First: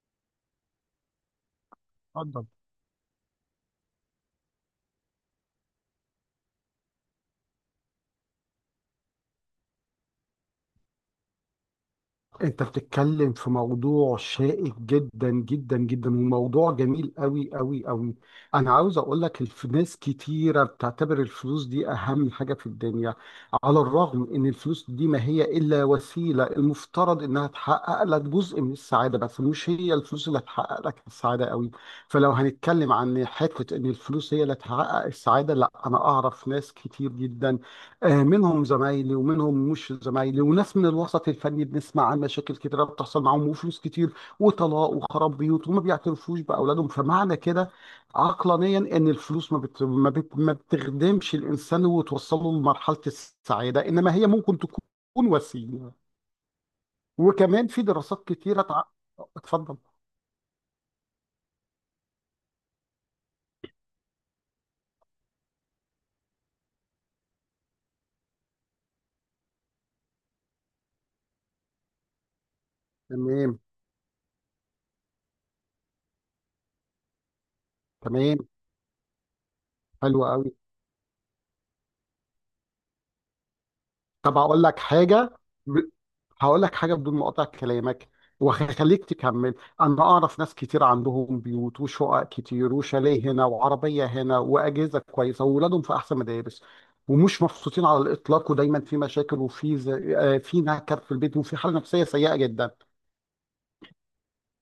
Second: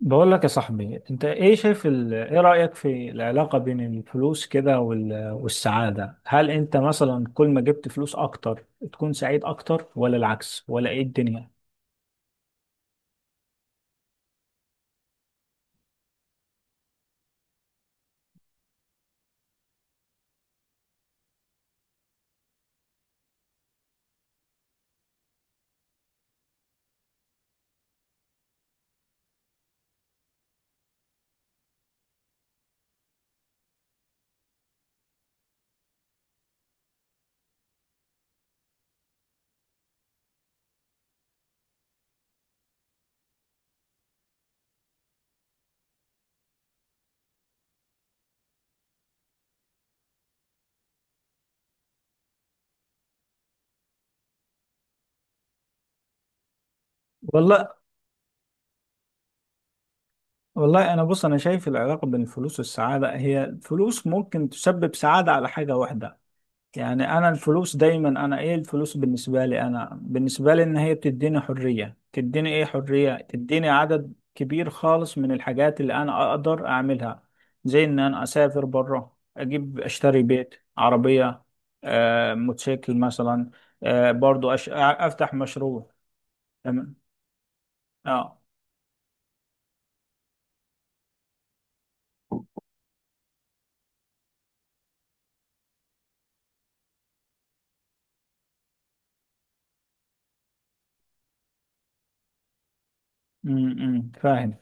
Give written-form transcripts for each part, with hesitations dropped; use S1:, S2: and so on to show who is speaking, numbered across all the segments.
S1: بقول لك يا صاحبي، انت ايه شايف ال... ايه
S2: اتفضل.
S1: رأيك في العلاقة بين الفلوس كده والسعادة؟ هل انت مثلا كل ما جبت فلوس اكتر تكون سعيد اكتر، ولا العكس، ولا ايه الدنيا؟
S2: انت بتتكلم في موضوع شائك جدا جدا جدا وموضوع جميل قوي قوي قوي. انا عاوز اقول لك ناس كتيره بتعتبر الفلوس دي اهم حاجه في الدنيا. على الرغم ان الفلوس دي ما هي الا وسيله المفترض انها تحقق لك جزء من السعاده، بس مش هي الفلوس اللي هتحقق لك السعاده قوي. فلو هنتكلم عن حته ان الفلوس هي اللي تحقق السعاده، لا، انا اعرف ناس كتير جدا، آه، منهم زمايلي ومنهم مش زمايلي، وناس من الوسط الفني بنسمع عن مشاكل كتيرة بتحصل معاهم وفلوس كتير وطلاق وخراب بيوت وما بيعترفوش بأولادهم. فمعنى كده عقلانيا إن الفلوس ما بتخدمش الإنسان وتوصله لمرحلة السعادة، إنما هي ممكن تكون وسيلة. وكمان
S1: والله.
S2: في دراسات كتيرة اتفضل.
S1: انا بص، انا شايف العلاقة بين الفلوس والسعادة، هي الفلوس ممكن تسبب سعادة على حاجة واحدة. يعني انا الفلوس دايما، انا ايه الفلوس بالنسبه لي، ان هي بتديني حريه، تديني ايه، حريه،
S2: تمام.
S1: تديني عدد كبير خالص من الحاجات اللي انا اقدر اعملها. زي ان انا
S2: تمام.
S1: اسافر بره، اجيب،
S2: حلو
S1: اشتري
S2: قوي.
S1: بيت، عربيه، آه موتوسيكل مثلا، آه
S2: طب
S1: برضو
S2: أقول لك
S1: افتح
S2: حاجة،
S1: مشروع.
S2: هقول لك
S1: تمام.
S2: حاجه بدون ما اقطع كلامك،
S1: اه.
S2: وهخليك تكمل. انا اعرف ناس كتير عندهم بيوت وشقق كتير وشاليه هنا وعربيه هنا واجهزه كويسه واولادهم في احسن مدارس، ومش مبسوطين على الاطلاق، ودايما في مشاكل، وفي ز... آه، في نكر في البيت، وفي حاله نفسيه سيئه جدا.
S1: فاهم.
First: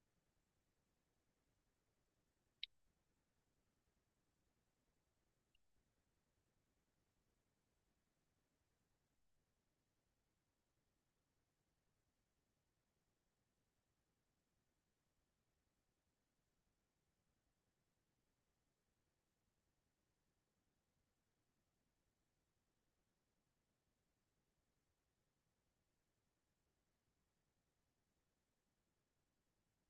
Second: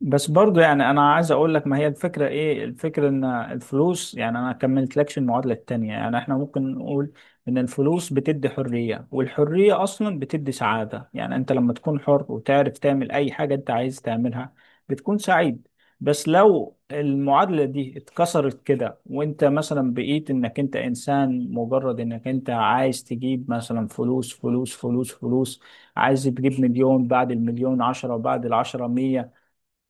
S1: بس برضو، يعني انا عايز اقول لك، ما هي الفكره، ايه الفكره ان الفلوس، يعني انا كملت لكش المعادله التانية. يعني احنا ممكن نقول ان الفلوس بتدي حريه، والحريه اصلا بتدي سعاده. يعني انت لما تكون حر وتعرف تعمل اي حاجه انت عايز تعملها بتكون سعيد. بس لو المعادله دي اتكسرت كده، وانت مثلا بقيت انك انت انسان، مجرد انك انت عايز تجيب مثلا فلوس فلوس فلوس فلوس، عايز تجيب مليون، بعد المليون عشرة، وبعد العشرة مية،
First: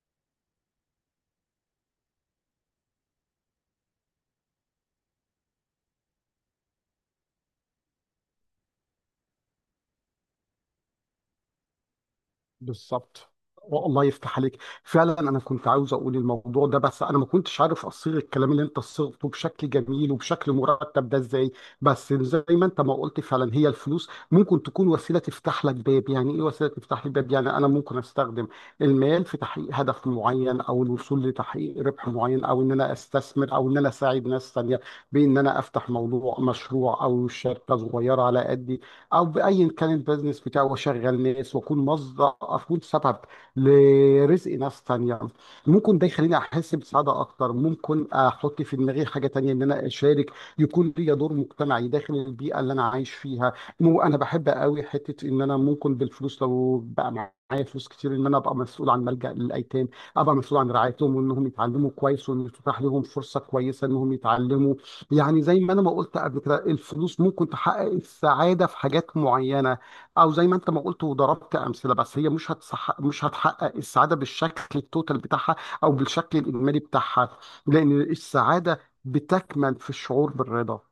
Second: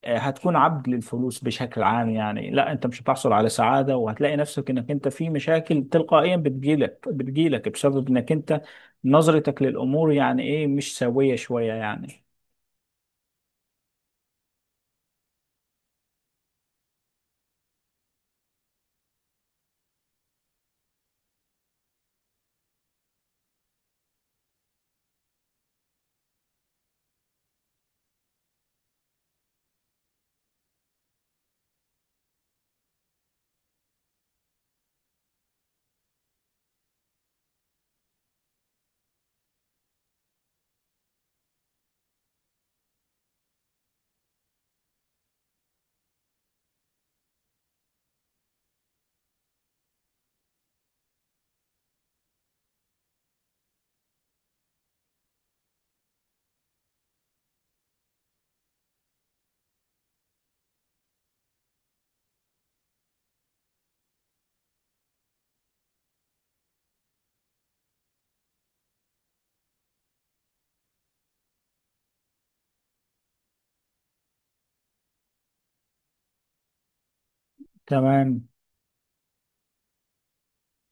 S1: هتكون عبد للفلوس بشكل عام. يعني لا، انت مش هتحصل على سعادة، وهتلاقي نفسك انك انت في مشاكل تلقائيا بتجيلك بسبب انك انت، نظرتك للأمور، يعني ايه، مش سوية شوية يعني.
S2: بالظبط. والله يفتح عليك. فعلا انا كنت عاوز اقول الموضوع ده، بس انا ما كنتش عارف اصيغ الكلام اللي انت صيغته بشكل جميل وبشكل مرتب ده ازاي. بس زي ما انت ما قلت، فعلا هي الفلوس ممكن تكون وسيله تفتح لك باب، يعني ايه وسيله تفتح لي باب، يعني انا ممكن استخدم المال في تحقيق هدف معين، او الوصول لتحقيق ربح معين، او ان انا استثمر، او ان انا اساعد ناس تانيه، بان انا افتح موضوع مشروع او شركه صغيره على قد او بايا كان البيزنس بتاعه، واشغل ناس، واكون مصدر، اكون سبب لرزق ناس تانية. ممكن ده يخليني احس بسعاده اكتر، ممكن احط في دماغي حاجه تانية ان انا اشارك، يكون ليا دور مجتمعي داخل البيئه اللي انا عايش فيها. مو انا بحب قوي حته ان انا ممكن بالفلوس، لو بقى معايا فلوس كتير، ان انا ابقى مسؤول عن ملجأ للايتام، ابقى مسؤول عن رعايتهم، وانهم يتعلموا كويس، وان تتاح لهم فرصه كويسه انهم يتعلموا. يعني زي ما انا ما قلت قبل كده، الفلوس ممكن تحقق السعاده في حاجات معينه، او زي ما انت ما قلت وضربت امثله، بس هي مش هتحقق السعاده بالشكل التوتال بتاعها او بالشكل الاجمالي بتاعها، لان
S1: تمام.
S2: السعاده بتكمن في الشعور بالرضا.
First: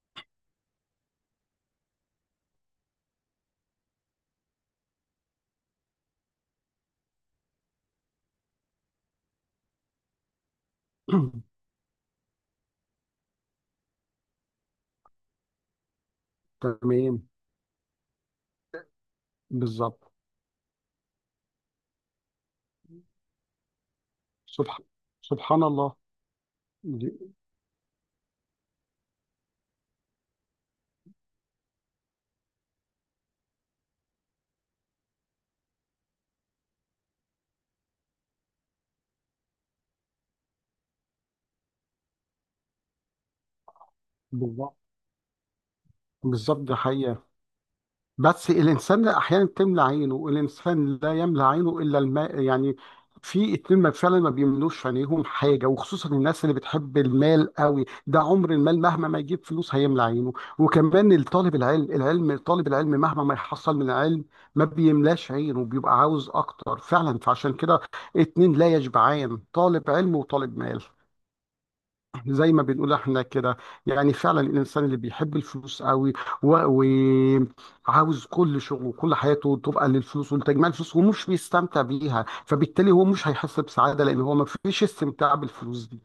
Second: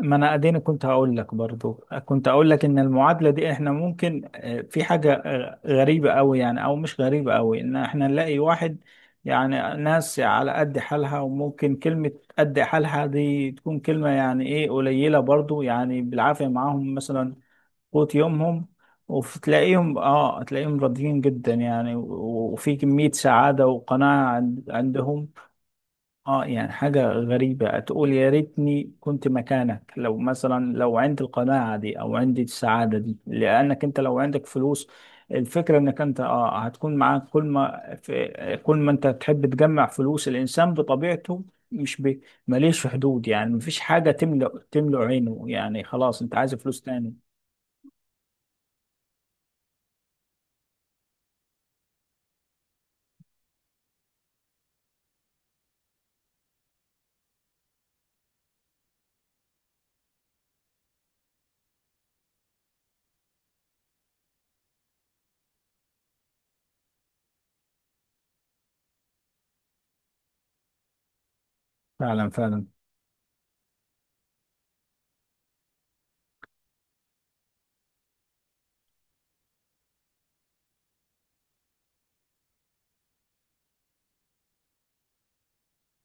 S1: ما انا اديني كنت هقول لك برضو، كنت اقول لك ان المعادله دي احنا ممكن، في حاجه غريبه قوي، يعني، او مش غريبه قوي، ان احنا نلاقي واحد، يعني ناس على قد حالها، وممكن كلمه قد حالها دي تكون كلمه يعني ايه قليله برضو، يعني بالعافيه معاهم
S2: تمام.
S1: مثلا قوت يومهم. وتلاقيهم،
S2: بالظبط.
S1: تلاقيهم راضيين جدا يعني، وفي كميه سعاده وقناعه
S2: سبحان
S1: عندهم.
S2: سبحان الله.
S1: اه، يعني حاجة
S2: دي-
S1: غريبة، تقول يا ريتني كنت مكانك، لو مثلا لو عندي القناعة دي، او عندي السعادة دي. لانك انت لو عندك فلوس، الفكرة انك انت اه هتكون معاك، كل ما انت تحب تجمع فلوس، الانسان بطبيعته مش بي- ماليش حدود. يعني مفيش حاجة تملأ
S2: بالظبط.
S1: تملأ عينه. يعني خلاص انت عايز
S2: بالظبط، ده
S1: فلوس تاني.
S2: حقيقه. بس الإنسان أحيانا تملى عينه، الإنسان لا يملى عينه إلا الماء. يعني في اتنين ما فعلا ما بيملوش عينيهم حاجة، وخصوصا الناس اللي بتحب المال قوي، ده عمر المال مهما ما يجيب فلوس هيملى عينه. وكمان الطالب العلم، طالب العلم مهما ما يحصل من علم ما بيملاش عينه، بيبقى عاوز أكتر فعلا. فعشان كده اتنين لا يشبعان، طالب علم وطالب مال،
S1: فعلا،
S2: زي ما
S1: فعلا.
S2: بنقول احنا كده. يعني فعلا الانسان اللي بيحب الفلوس قوي وعاوز كل شغله وكل حياته تبقى للفلوس ولتجميع الفلوس، ومش بيستمتع بيها، فبالتالي هو مش هيحس بسعادة، لان هو ما فيش استمتاع بالفلوس دي.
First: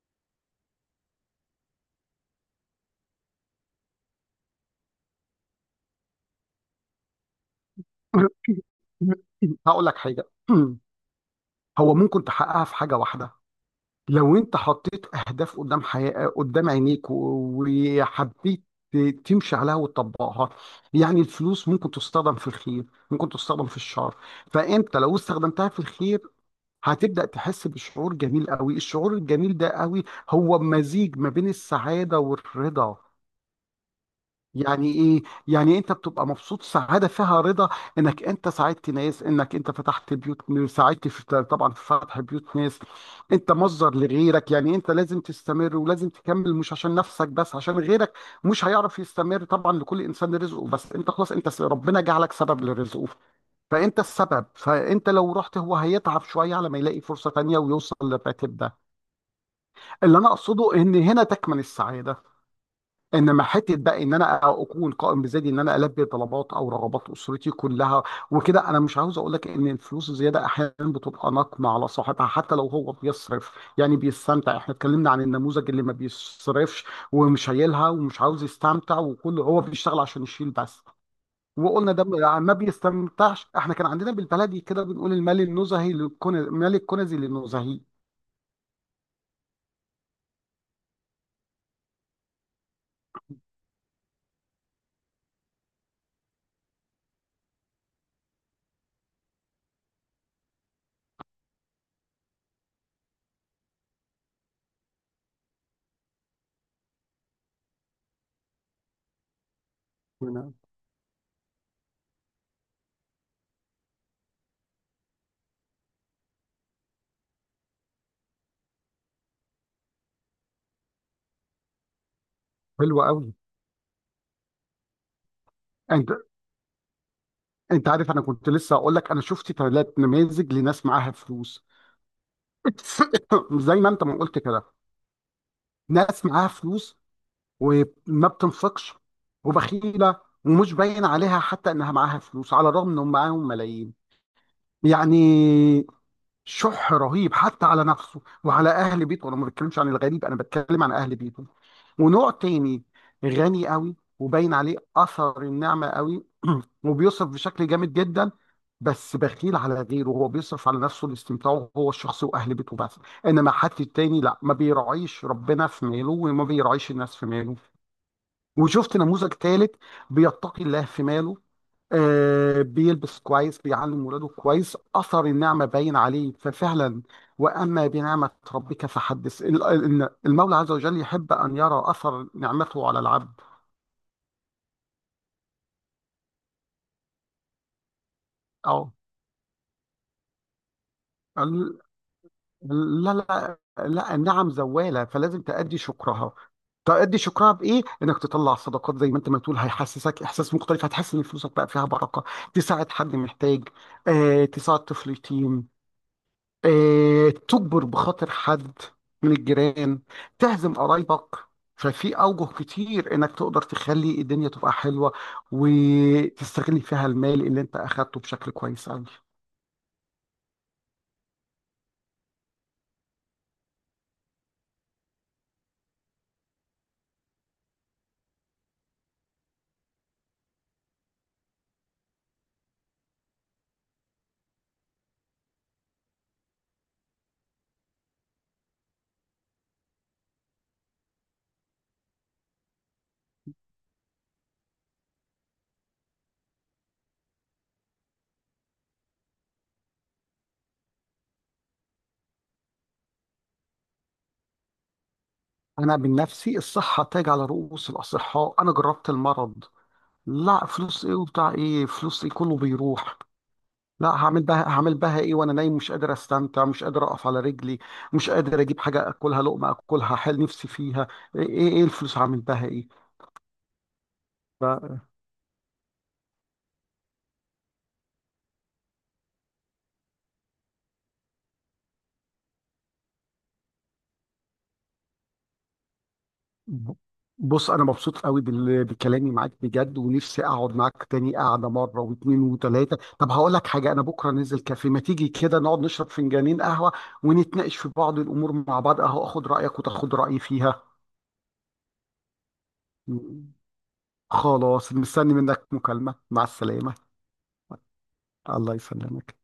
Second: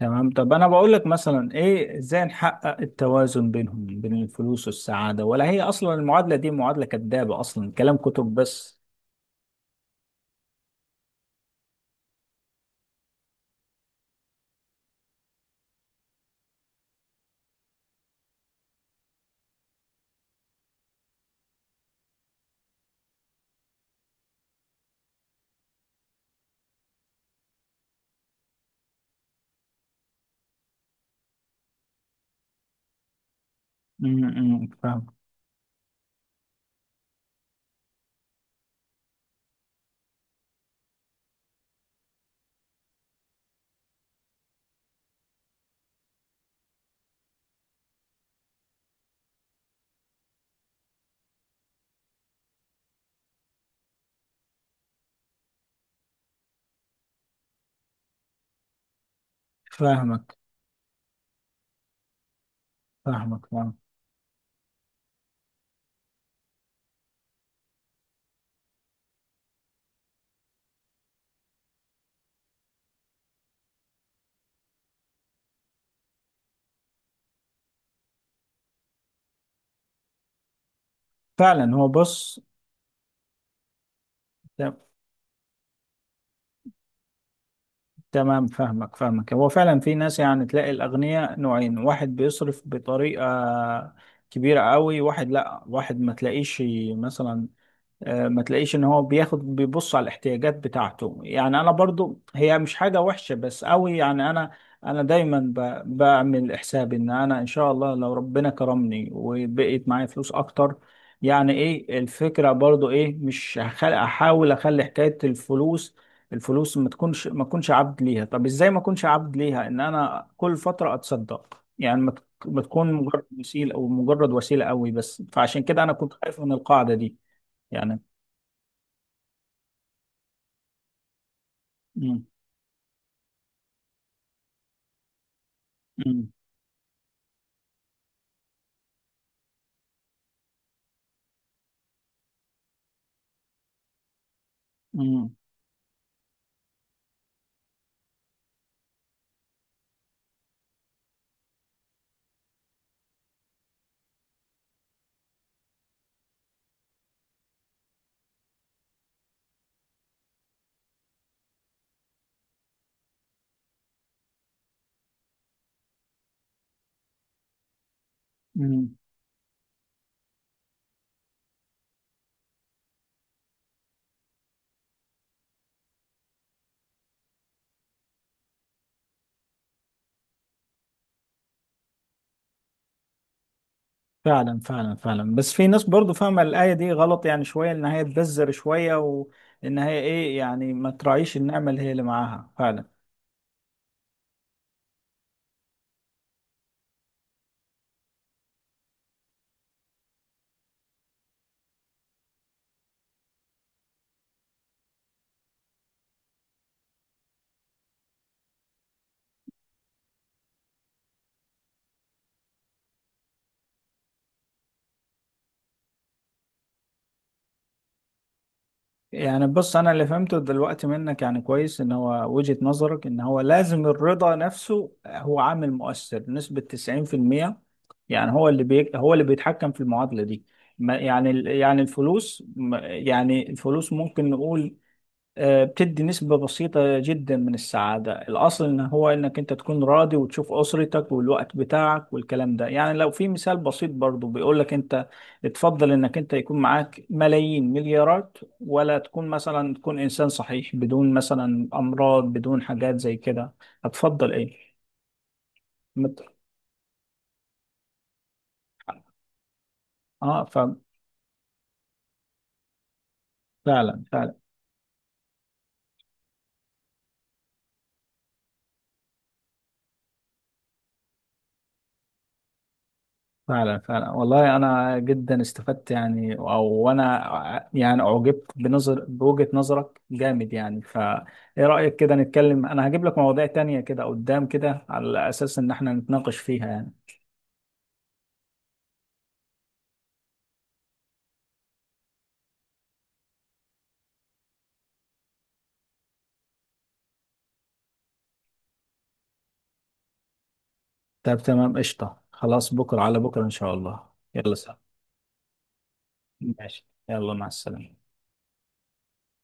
S1: تمام، طب انا بقول لك مثلا، ايه ازاي نحقق التوازن بينهم، بين الفلوس والسعادة؟ ولا هي اصلا المعادلة دي معادلة كذابة، اصلا كلام كتب بس؟
S2: هقول لك حاجة. هو ممكن تحققها في حاجة واحدة. لو انت حطيت اهداف قدام حياة، قدام عينيك، وحبيت تمشي عليها وتطبقها. يعني الفلوس ممكن تستخدم في الخير، ممكن تستخدم في الشر. فانت لو استخدمتها في الخير هتبدأ تحس بشعور جميل قوي، الشعور الجميل ده قوي، هو مزيج ما بين السعادة والرضا. يعني
S1: فاهم.
S2: ايه؟ يعني انت بتبقى مبسوط، سعاده فيها رضا، انك انت ساعدت ناس، انك انت فتحت بيوت، ساعدت، في طبعا، في فتح بيوت ناس. انت مصدر لغيرك، يعني انت لازم تستمر ولازم تكمل، مش عشان نفسك بس، عشان غيرك مش هيعرف يستمر. طبعا لكل انسان رزقه، بس انت خلاص، انت ربنا جعلك سبب لرزقه، فانت السبب. فانت لو رحت هو هيتعب شويه على ما يلاقي فرصه تانيه ويوصل للراتب ده. اللي انا
S1: فاهمك،
S2: اقصده ان هنا تكمن السعاده. انما
S1: فاهمك، فاهم.
S2: حته بقى ان انا اكون قائم بذاتي، ان انا البي طلبات او رغبات اسرتي كلها وكده. انا مش عاوز اقول لك ان الفلوس الزياده احيانا بتبقى نقمه على صاحبها، حتى لو هو بيصرف يعني بيستمتع. احنا اتكلمنا عن النموذج اللي ما بيصرفش ومش شايلها ومش عاوز يستمتع، وكله هو بيشتغل عشان يشيل بس،
S1: فعلا. هو
S2: وقلنا ده ما
S1: بص،
S2: ما بيستمتعش. احنا كان عندنا بالبلدي كده
S1: ت-
S2: بنقول المال النزهي للكنز، مال الكنزي للنزهي.
S1: تمام. فاهمك، فاهمك. هو فعلا في ناس، يعني تلاقي الاغنياء نوعين، واحد بيصرف بطريقة كبيرة قوي، واحد لا، واحد ما تلاقيش مثلا، ما تلاقيش ان هو بياخد بيبص على الاحتياجات بتاعته. يعني انا برضو هي مش حاجة وحشة بس قوي، يعني انا، دايما بعمل حساب ان انا، ان شاء الله لو ربنا كرمني وبقيت معايا فلوس اكتر، يعني ايه الفكرة برضو، ايه، مش احاول اخلي حكاية الفلوس، الفلوس ما تكونش، عبد ليها. طب ازاي ما اكونش عبد ليها؟ ان انا كل فترة اتصدق، يعني ما تكون
S2: حلو
S1: مجرد وسيلة، او مجرد وسيلة قوي بس. فعشان كده انا كنت
S2: قوي.
S1: خايف من القاعدة دي
S2: انت
S1: يعني.
S2: عارف انا كنت لسه هقول لك، انا شفت ثلاث نماذج لناس معاها فلوس.
S1: مم.
S2: زي ما انت ما قلت كده، ناس
S1: مم.
S2: معاها فلوس وما بتنفقش وبخيله ومش باين عليها حتى انها معاها فلوس، على الرغم انهم معاهم ملايين.
S1: مم.
S2: يعني شح رهيب حتى على نفسه وعلى اهل بيته، انا ما بتكلمش عن الغريب، انا بتكلم عن اهل بيته. ونوع تاني غني قوي وباين عليه اثر النعمه قوي، وبيصرف بشكل جامد جدا، بس بخيل على غيره، هو بيصرف على نفسه لاستمتاعه هو الشخصي واهل بيته بس، انما حد التاني لا، ما بيراعيش ربنا في ماله وما بيراعيش الناس في ماله.
S1: مم.
S2: وشفت نموذج ثالث بيتقي الله في ماله، آه، بيلبس كويس، بيعلم ولاده كويس، اثر النعمه باين عليه. ففعلا واما بنعمه ربك فحدث، المولى عز وجل يحب ان يرى اثر نعمته على العبد.
S1: فعلا، فعلا، فعلا. بس في ناس برضو فاهمة الآية دي غلط يعني شوية، إن هي تبذر
S2: او
S1: شوية، وإن هي إيه، يعني ما تراعيش النعمة
S2: ال-
S1: اللي هي اللي معاها فعلا.
S2: لا، لا، لا، النعم زواله، فلازم تأدي شكرها. تأدي شكرها بإيه؟ إنك تطلع صدقات، زي ما أنت ما تقول، هيحسسك إحساس مختلف، هتحس إن فلوسك بقى فيها بركة، تساعد حد محتاج، آه، تساعد طفل يتيم، آه، تجبر بخاطر حد من الجيران، تعزم قرايبك. ففي أوجه كتير إنك تقدر تخلي الدنيا تبقى حلوة، وتستغل فيها المال اللي أنت أخدته بشكل كويس أوي.
S1: يعني بص، أنا اللي فهمته دلوقتي منك يعني كويس، إن هو وجهة نظرك إن هو لازم الرضا نفسه هو عامل مؤثر نسبة 90%، يعني هو اللي بي هو اللي بيتحكم في المعادلة دي. ما- يعني ال- يعني الفلوس ما- يعني الفلوس ممكن نقول بتدي نسبة بسيطة جدا من السعادة. الأصل إن هو إنك أنت تكون راضي، وتشوف أسرتك والوقت بتاعك والكلام ده. يعني لو في مثال بسيط برضو بيقولك، أنت تفضل إنك أنت يكون معاك ملايين مليارات، ولا تكون مثلا تكون إنسان صحيح بدون مثلا أمراض بدون حاجات زي كده؟ هتفضل إيه؟
S2: أنا من
S1: مت...
S2: نفسي الصحة تاج على رؤوس الأصحاء، أنا جربت المرض.
S1: آه.
S2: لا، فلوس إيه وبتاع إيه، فلوس إيه، كله بيروح.
S1: ففعلا،
S2: لا،
S1: فعلا،
S2: هعمل بها، هعمل بها ايه وانا نايم مش قادر استمتع، مش قادر اقف على رجلي، مش قادر اجيب حاجه اكلها لقمه اكلها حال نفسي فيها؟ ايه ايه إيه الفلوس هعمل بها؟
S1: فعلا، فعلا. والله انا
S2: ايه.
S1: جدا استفدت يعني، او انا يعني اعجبت بوجهة نظرك جامد يعني. فايه رأيك كده نتكلم، انا هجيب لك مواضيع تانية كده قدام كده على اساس ان احنا نتناقش فيها يعني؟
S2: ب- بص انا مبسوط قوي بكلامي معاك بجد، ونفسي اقعد معاك تاني قعده مره واثنين وثلاثه. طب هقول لك حاجه، انا بكره نزل كافيه، ما تيجي كده نقعد نشرب فنجانين قهوه ونتناقش في بعض الامور مع بعض، اهو اخد رايك وتاخد رايي فيها.
S1: طب تمام، قشطة، خلاص. بكرة على بكرة
S2: م-
S1: ان شاء الله. يلا سلام.
S2: خلاص مستني منك مكالمه. مع
S1: ماشي،
S2: السلامه.
S1: يلا، مع السلامة.
S2: الله يسلمك.